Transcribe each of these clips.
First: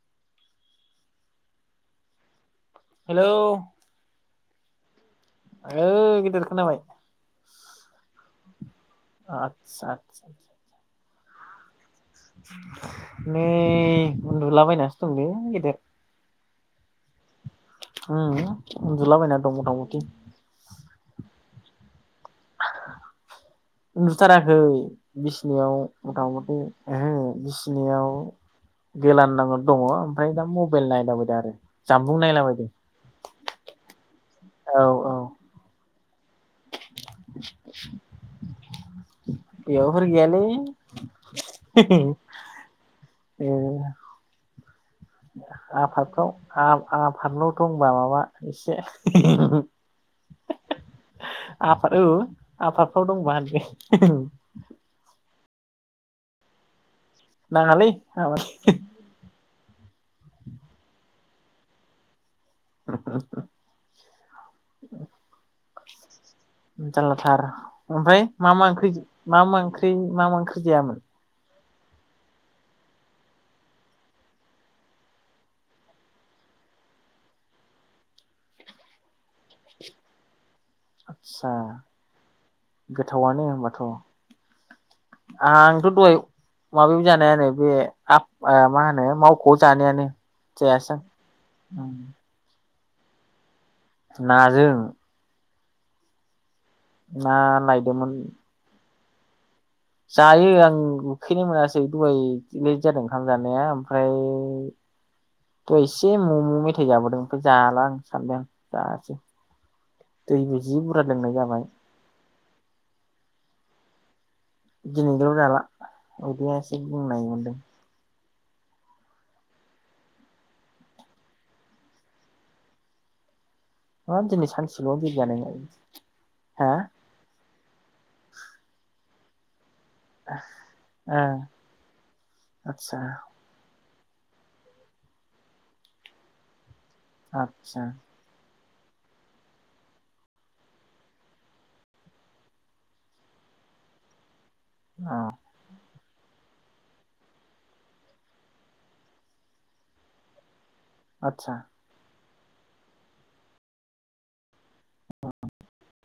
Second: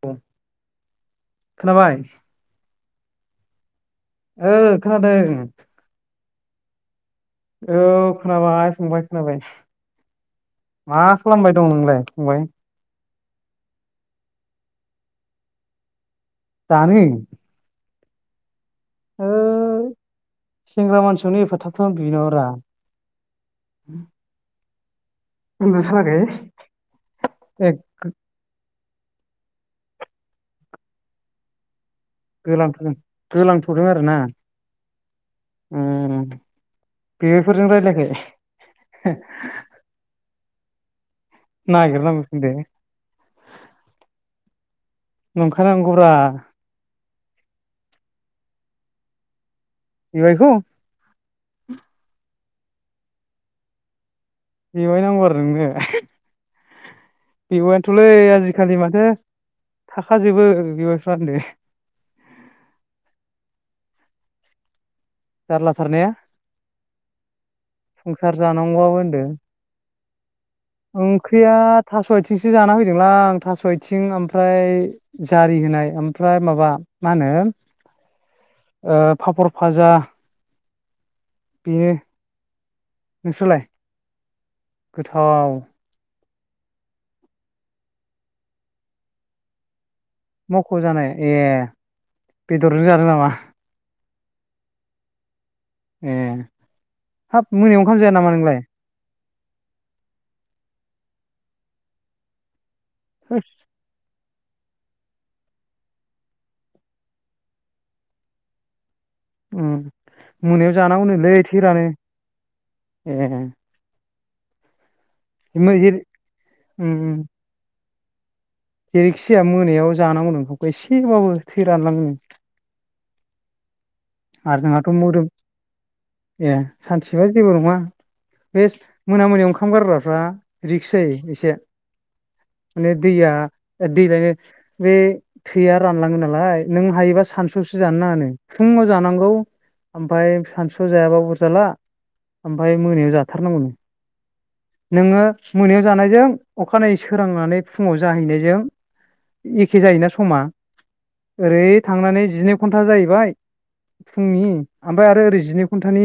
बुं खोनाबाय हेलौ ओ खोनादो ओ गिदिर खोनाबाय। औ खोनाबाय फंबाय खोनाबाय आदसा आदसा मा खालामबाय दं नोंलाय? फंबाय नै उन्दुलाबायनासो दंलै गेदेर। दानो? ओं उन्दुलाबायना दं मटा ओइ मटि। सेंग्रा मानसियावनो एफा थाब थाब उन्दुयोनामाब्रा उन्दुथाराखै। बिसनियाव उन्दुथाराखै मटा मटि ओहो ए बिसनियाव गोलानलाना दङ ओमफ्राय दा मबाइल नायलाबायदो आरो। जामबुं नायलाबायदों गोलांथ' गोलांथ'दों आरो ना औ औ उम। उम बेवाइफोरजों रायलायाखै? बेयावफोर गैयालै नागिरनांगौफिनदो [unintelligible] नंखानांगौब्रा आफादफ्राव आफादल' दंबा माबा एसे बेवाइखौ आफाद औ आफादफ्राव दंबा होनदो बेवाइ नांगौ आरो नोंनो? बेवाइयान थ'लै नाङालै आजिखालि माथो थाखाजोबो बेवाइफ्रा [unintelligible] जारला थार ने? जानलाथार ओमफ्राय संसार मा मा ओंख्रि जानांगौआबो होनदो मा मा ओंख्रि मा मा ओंख्रि जायामोन ओंख्रिया? थास' आथिंसो जान फैदोंलां आं थास' आथिं ओमफ्राय जारि होनाय ओमफ्राय माबा मा होनो [inaudible] ओ फापर फाजा आस्सा गोथावआनो नोंसोरलाय होनमबाथ' गोथाव आंथ' दहाय माबायाव जानायानो बे मा होनो मावख'आव जानायानो मख' जायासै जानाय ए आं बेदरजों जादों नामा? नाजों। ए ना हाब मोनायाव ओंखाम लायदोंमोन जाया नामा नोंलाय? जायो आं उखैनाय मोनासै दहाय लेट जादों ओंखाम जानाया ओमफ्राय थ' एसे मम' मेथाइ जाबोदों ओमफ्राय जाला आं सानदों आं जायासै उम दैबो मोनायाव जि बुरजा जानांगौनोलै लोंनाय जाबाय। थैरानो ए दिनैजोंल' जाला जेरै उदिया एसे उम उम बुंनाय मोनदों। जेरैखि जाया मोनायाव जानांगौ ओंखामखौ एसेबाबो थै रानलांङोनो। हाब दिनै आरो सानसेल' जोंहाथ' देरि मोदोम जानाय ए हा सानसेबा जेबो नङा बे मोना मोनायाव ओं ओंखाम गारग्राफ्रा रिक्स जायो ओ एसे माने आतसा दैया दैलायनो बे थैया रानलाङो नालाय नों हायोबा सानसुसो आतसा जानो नाङानो फुफुङाव जानांगौ ओमफ्राय सानसुआव जायाबाबो अरजाला ओमफाय मोनायाव जाथारनांगौनो। औ नोङो मोनायाव जानाय जों अखानायै सोरांनानै फुङाव जाहैनायजों एखे जायोना समा आतसा ओरै थांनानै जिनै घन्टा जाहैबाय फुंनि ओमफ्राय आरो ओरै जिनै घन्टानि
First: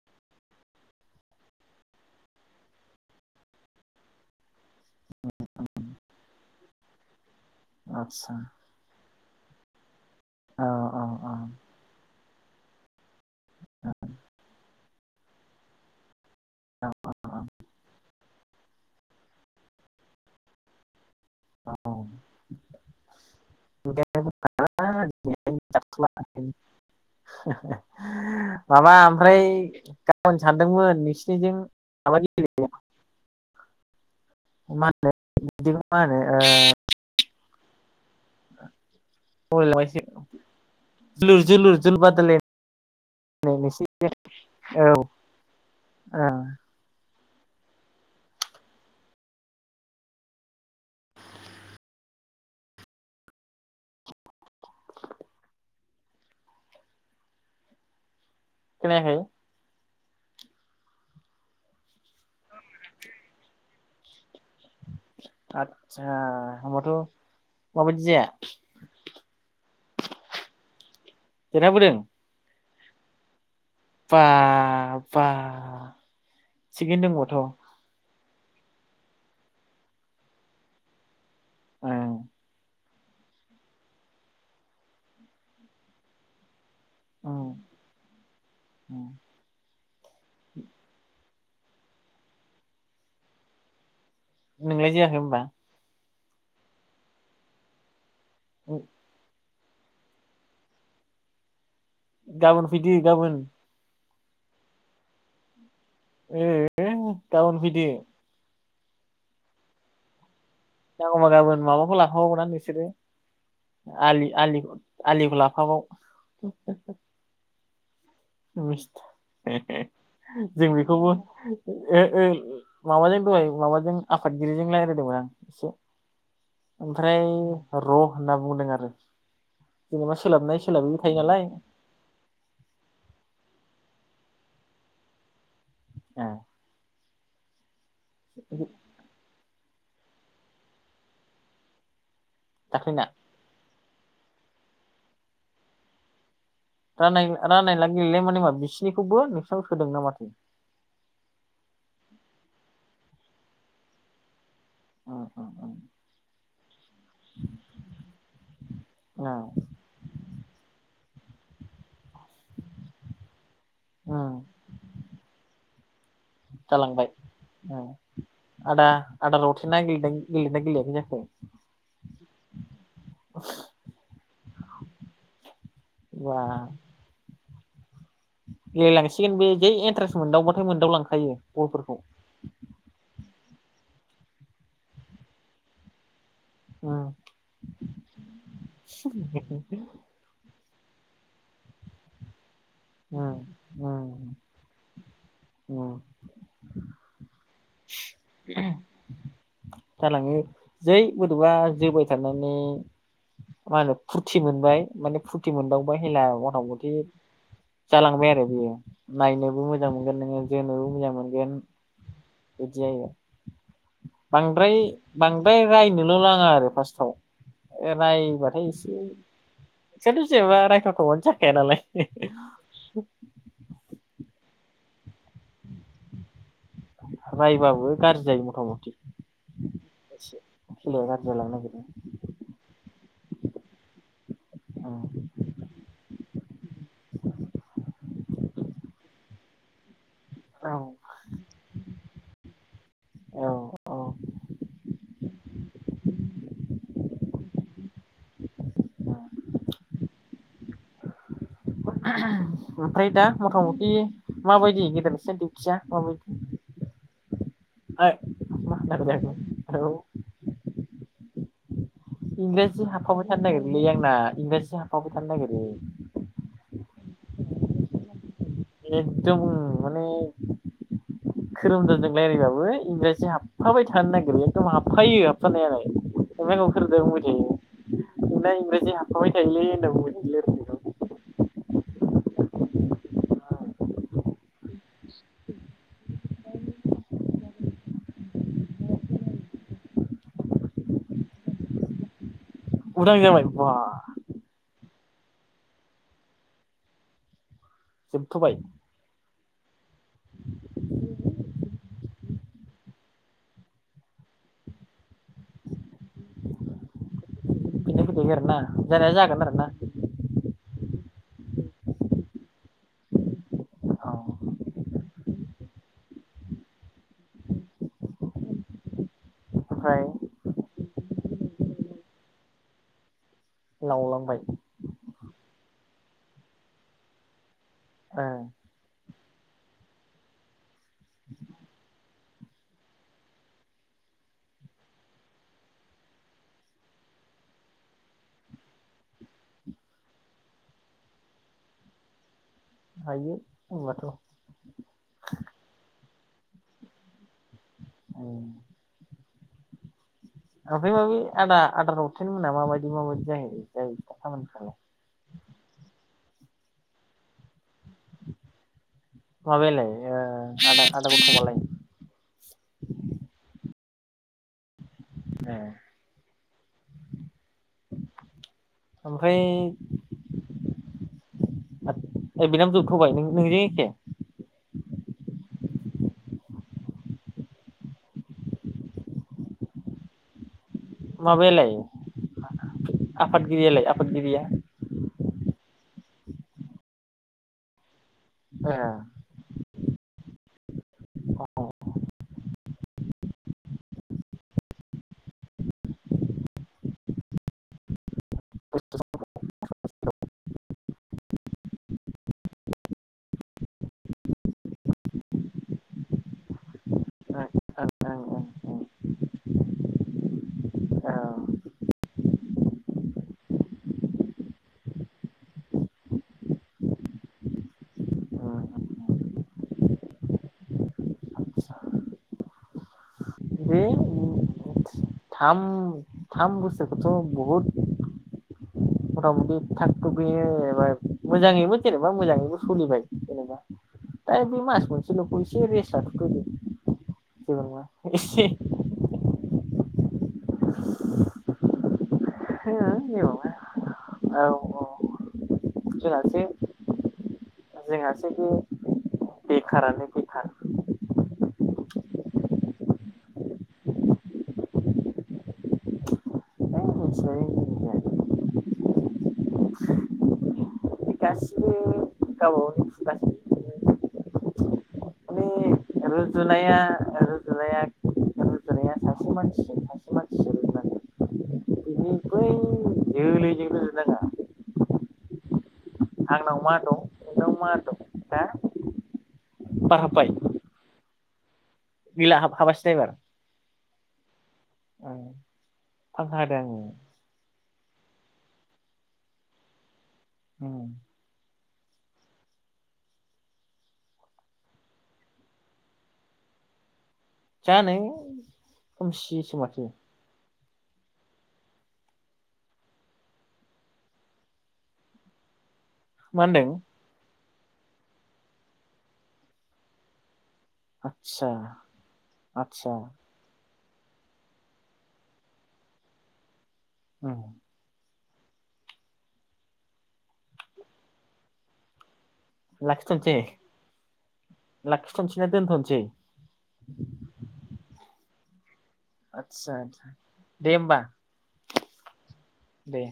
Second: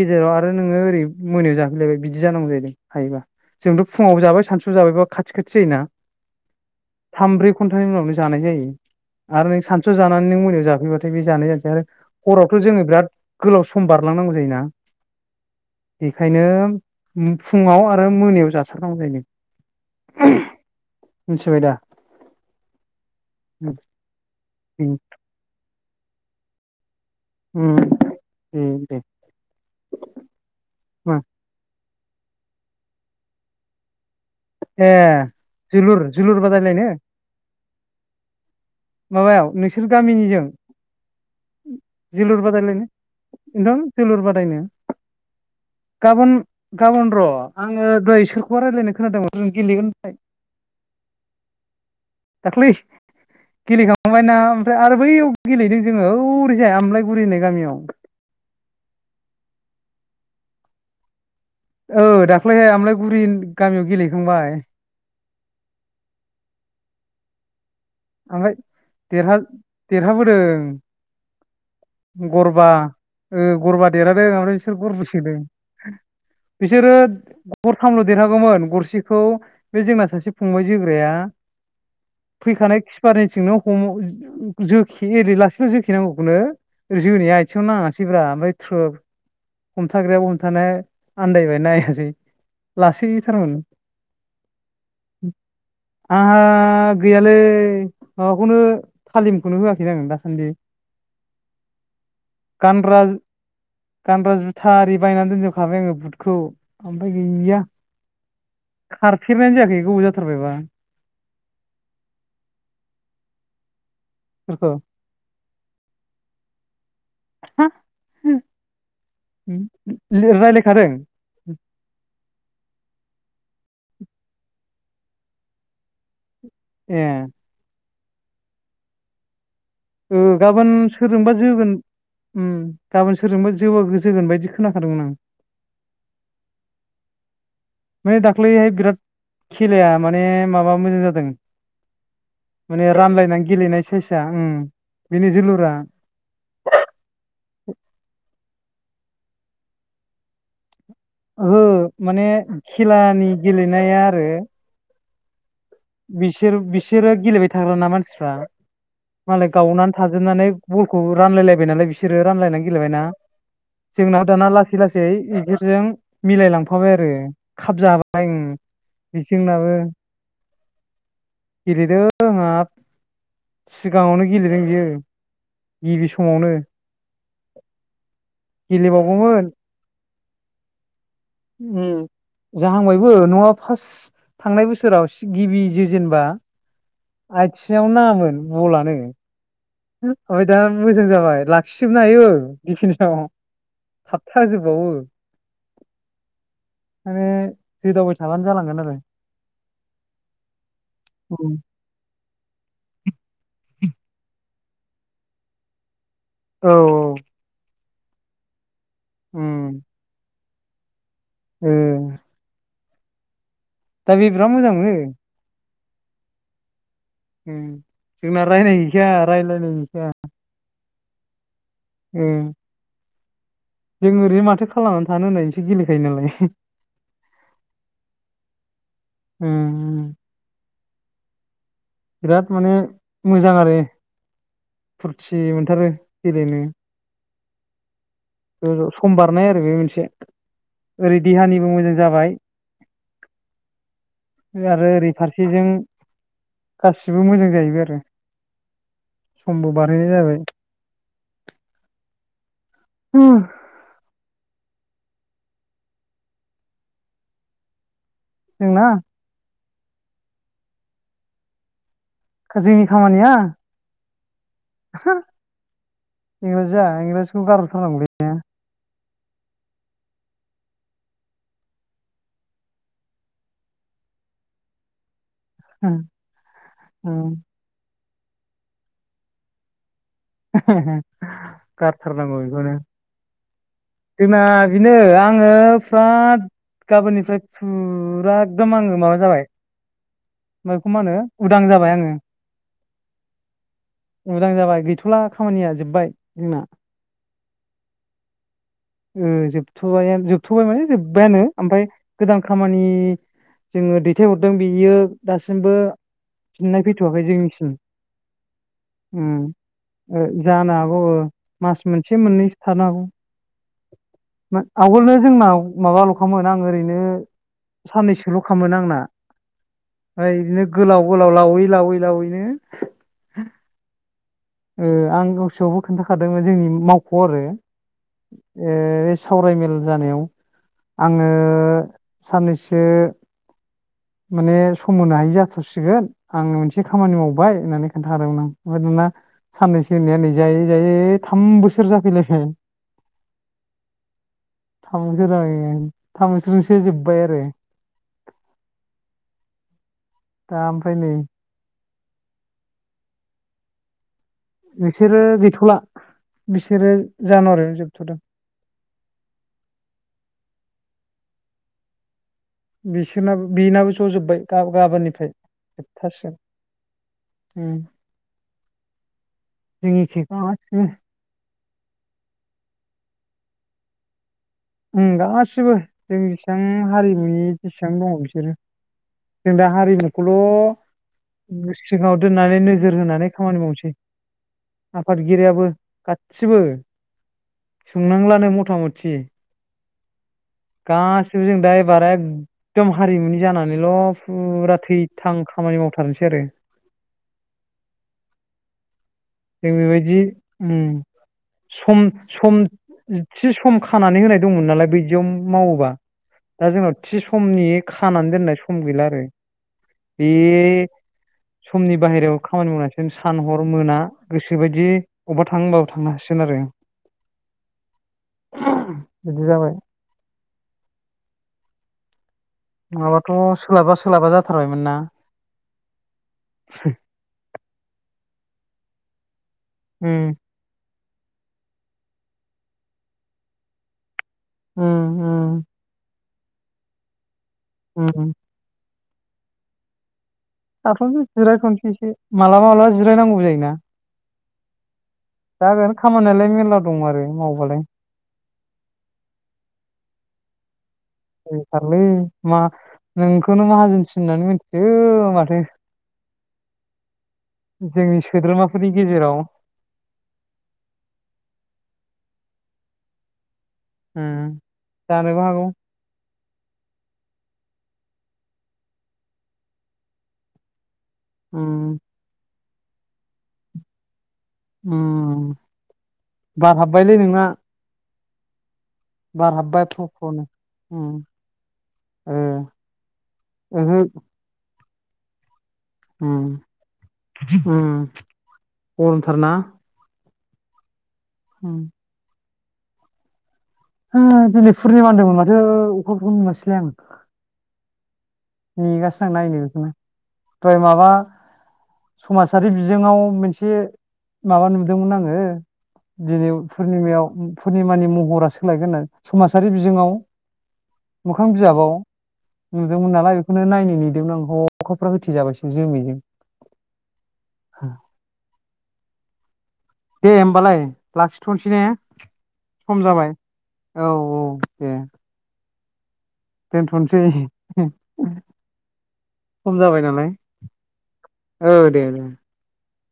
गेजेराव आरो नोङो ओरै मोनायाव जाफैलायबाय बिदि जानांगौ जाहैदों। हायोबा जोंथ' फुङावबो जाबाय सानसु जाबायबा खाथि खाथि जायोना थामब्रै घन्टानि उनावनो आतसा जानाय जायो। आरो नों सानस' जानानै नों मोनायाव औ औ जाफैबाथाय बे औ जानाय जानोसै आरो हरावथ' जोङो बिराद गोलाव सम बारलांनांगौ जायोना ओंखायनो फुङाव आरो मोनायाव जाथारनांगौ जायो नो। मिथिबाय दा? औ [unintelligible] दे [unintelligible] माबा दे ओमफ्राय गाबोन सानदोंमोन मा नोंसिनिजों [unintelligible] ए होनो बिदिखौ मा जोलुर होनो ओ जोलुर बादायलायनो। माबायाव नोंसोर बावलायलांबायसो गामिनिजों। जोलुर जोलुर जोलुर बादायलायनाय बादायलायनो नोंसि नोंथां जोलुर बादायनो? औ गाबोन गाबोन र' आङो दहाय सोरखौबा रायज्लायनाय खोनादोंमोन नों गेलेगोनहोननाय। दाक्लै। गेलेखांबायना ओमफ्राय आरो बैयाव गेलेदों जोङो औरैजाय आमलायगुरि होननाय गामियाव। खोनायाखै। औ दाख्लैहाय आमलायगुरि गामियाव गेलेखांबाय। आदसा होमबाथ'। माबायदि जाया ओमफ्राय देरहा देरहाबोदों। देरहाबोदों गरबा ओ गरबा बा देरहादों ओमफ्राय बिसोर गरब्रै बा सोदों बिसोरो थिगैनो दंबाथ' गरथामल? देरहागौमोन गरसेखौ बे जोंना सासे फंबाय जोग्राया ओं फैखानाय खि पारनिथिंनो हम जोखे एरै लासैनो जोखिनांगौखौनो। जोनाया ओं आथिंयाव नाङासैब्रा ओमफ्राय थ्रोब हमथाग्रायाबो हमथानाया आनन्दायबाय नायासै लासैथारमोन। नोंलाय जोयाखै होनबा। आंहा गैयालै माबाखौनो थालिम। खौनो होआखैना आं दासान्दि। गाबोन फैदो गानग्रा गाबोन। गानग्रा जुथा आरि बायनानै दोनजोबखाबाय आङो बुटखौ ओमफ्राय गाबोन गैया। फैदो खारफेरनायानो जायाखै गोबाव जाथारबायबा। होमबा गाबोन माबाखौ लाफाबाव ना नोंसोरो आलि सोरखौ आलिखौ ला? फाबाव। [unintelligible] मिसत जों रायलायखादों बेखौबो ओ ओ। माबाजों दहाय माबाजों आफादगिरिजों रायज्लायदोंमोन आं एसे ए ओमफ्राय र' होनना बुंदों आरो। जेनेबा ओ सोलाबनाय गाबोन सोलाबैबो थायो सोरजोंबा नालाय जोगोन उम गाबोन सोरजोंबा। जोबो गोजोगोन बायदि खोनाखादोंमोन आं। ए माने दाख्लैहाय बिराद खेलाया माने माबा मोजां जादों। माने दाख्लैना रानलायनानै गेलेनाय साइसआ बिनि जोलुरा। रा रानलायना गेलेनाय माने मा बिसिनिखौबो नोंसिनाव सोदोंना माथो? ओहो माने खेलानि गेलेनाया आरो। बिसोर बिसोरो गेलेबाय थाग्राना मानसिफ्रा। मालाय गावनानै थाजोबनानै बलखौ रानलायलायबाय नालाय बिसोरो रानलायनानै गेलेबायना। जोंनाव दाना लासै लासै इसोरजों। मिलायलांफाबाय आरो जालांबाय खाब जाबाय बेजोंनाबो। ना गेलेयाखै जाखो? जोंहा सिगाङावनो गेलेदों बियो। गिबि बा समावनो। गेलेलांसिगोन गेलेबावगौमोन बे जै इन्टारेस्ट मोनदावबाथाय मोनदाव लांखा ओम जाहांबायबो न'आ। फार्स्ट थांनाय बोसोराव गिबि जो जेनेबा। उम आथिङावनो नाङामोन मलानो ओमफ्राय दा मोजां जाबाय लाखिजोबनो हायो दिफेन्चआव उम उम थाबथाहोजोबबावो। उम माने जोदावबाय थाबानो जालांगोन आरो। जालाङो जै बोरै'बा जोबाय थानानै। मा होनो फुरथि मोन। बाय माने फुरथि मोनदावबाय हेला मथा औ मथि जालांबाय आरो बेयो। नायनोबो उम मोजां मोनगोन नोङो जोनोबो मोजां मोनगोन। ओ। बिदि दा बे बिराद मोजां बांद्राय मोनो बांद्राय रायनोल' नांङा आरो फार्ट उम जोंना रायबाथाय रायलाय हैखाया रायलायनाय हैखाया एसेयाथ जेनेबा रायथावथावआनो जाखाया नालाय उम [inaudible] जों ओरैनो माथो खालामनानै थानो होननायसो गेलेखायो नालाय रायबाबो गाज्रि जायो मथा मथि उम सोलोआ गारजि जालांनो नागेरदों बिराद माने मोजां आरो। औ फुरथि मोनथारो गेलेनो। सम बारनाय आरो बे मोनसे ओरै देहानिबो मोजां जाबाय औ औ आरो ओरै फारसेजों गासिबो मोजां जाहैबाय आरो समबो बारहैनाय जाबाय ओमफ्राय दा मथा मथि माबायदि गेदेरसिन दिउथिया मा [unintelligible] [inaudible] औ जोंना जोंनि इंराजि हाबफाबाय खामानिया थानो नागिरोलै आंना इंराजि हाबफाबाय थानो नागिरो। बेखौ गारथार नांगौलौ। एकदम माने खोरोमदोनजों रायलायबाबो इंराजि हाबफाबाय थानो नागिरो एखदम हाबफायो सानायालाय ओमफाय खोरोदों उम बुंबाय थायो नोंना इंराजि हाबफाबाय थायोलै होनना बुंबाय थ गारथारनांगौ बेखौनो जोंना बिनो आंङो फराद गाबोननिफ्राय फुरा एकदम आंवो माबा जाबाय म बेखौ मा होनो उदां जाबाय आंङो उदां जाबाय बा फुरा खामानिया जोबबाय जोंना ‌। जोबथ'बाय। अ जोबथ'यानो जोबथ'बाय माने जोबबाय आंनो ओमफ्राय गोदान खामानि जोंङो दैथायहरदों बेयो दासिमबो फिननाय फैथ'वाखै जोंनि बिनो फैखायो आरोना जानाया जागोन आरोना जानो हागो मास मोनसे मोननैसो थारनांगौ औ आवगोलनो जोंनाव माबाल'खामोन आं ओरैनो साननैसोल' खामोन आंना। ओमफ्राय बिदिनो गोलाव गोलाव लावै लावै लावैनो लावलांबाय। गसोआवबो खोन्थाखादोंमोन जोंनि मावख' आरो अ ओ सावरायमेल जानायाव आंङो साननैसो [inaudible] माने सम होनो हायि जाथारसिगोन आं मोनसे खामानि मावबाय होननानै खोन्थादोंमोन आं ओमफ्राय दाना साननैसो नैया नै जायै जायै थाम बोसोर जाफैलायबाय। हायो होनबाथ' [unintelligible] थामसो जोबबाय आरो औ दा ओमफ्राय नै माबि आदा आदार दावथेन मोना माबायदि माबायदि जायो। खामानिफ्रालाय बिसोरो गैथ'ला बिसोरो जानुवारियावनो जो [inaudible] माबायालाय ओ आदा आदा गौथम आलाय? बिसोरनाबो बिनाबो ज' जोबबाय गाब गाबोननिफ्राय ए जोबथारसिगोन [inaudible] उम। ओमफ्राय जोंनि [unintelligible] ए बिनाम जोबथ'बाय नोंजों एखे? उम गासिबो जों जेसेबां हारिमुनि जेसेबां दङ बिसोरो। जों दा हारिमुखौल' माबायालाय सिगाङाव दोननानै नोजोर होनानै खामानि आफादगिरियालाय मावसै, आफादगिरिया आफादगिरियाबो गासिबो सोंनांलानो ए मथा मथि। गासिबो जों दा एबार एग एकदम हारिमुनि जानानैल' फुरा थैथां खामानि मावथारसै आरो। [unintelligible] खस्थ' जों बेबायदि उम सम सम थय [unintelligible] सम खानानै होनाय दंमोन नालाय बिदियाव मावोबा। दा जोंनाव थि समनि खानानै दोननाय सम गैला आरो। बे समनि बाहेरायाव खामानि मावनांसिगोन सान हर मोना गोसो बायदि अबेबा थाङो होनबाबो थांनो हासिगोन। आरो औ [inaudible] बिदि जाबाय नङाबाथ' बे सोलाबा सोलाबा जाथारबायमोन ना। थाम थामबोसोरखौथ' बहुत मथ मथि थाब उम थुगैनो मोजाङैनो जेनेबा मोजाङैबो सोलिबाय जेनेबा ओय बि मास उम मोनसेल'खौ उम एसे रेसार उम [unintelligible] दाथ' जिराय थनोसैसो एसे मालाबा माबलाबा जेबो जिरायनांगौबो जायोना। औ औ जागोन जोंहासो खामानियालाय मेर्ला दं आरो मावबालाय। बेेखारानो बेेखार बेखारलै मा नोंखौनो माहाजोन सिन होननानै मिथियो माथो। है मिथिनानै जोंनि सोद्रोमाफोरनि गेजेराव गासिबो गावबा उम गावनिसोबा। [inaudible] जानोबो माने हागौ रुजुनाया रुजुनाया रुजुनाया सासे मानसि सासे मानसिजों [unintelligible] उम गोरलैजों रुजुनाङा। उम आंनाव [inaudible] बार मा दं हाबबायलै नोंना। नोंनाव मा दं हा बार हाबबाय फ फनो। उम गैला ओ [unintelligible] एबार ओहो फांखा उम होदों आङो उम गरमथार ना? औ हुम हो दिनै पुर्निमा होनदोंमोन माथो अखाफोरखौनो नुवासैलाय आङो। जानो नेगासिनों नायनो खोमसिसो माथो बेखौनो दहय माबा समाजारि बिजोङाव मोनसे माबा नुदोंमोन आङो मा दिनै होनदों पुर्निमायाव पुर्निमानि महरा सोलायगोन आरो समाजारि बिजोङाव मोखां आदसा बिजाबाव आदसा नुदोंमोन नालाय नो नायनो नेदोंमोन आं अखाफ होथि जाबायसो जोमैजों औ दे होमबालाय लाखिथ'नोसै ने सम जाबाय लाखिथ'नोसै औ औ दे लाखिथ'नोसै ना दोनथ'नोसै दोनथ'नोसै आदसा खम जाबाय नालाय दे होमबा औ दे दे दे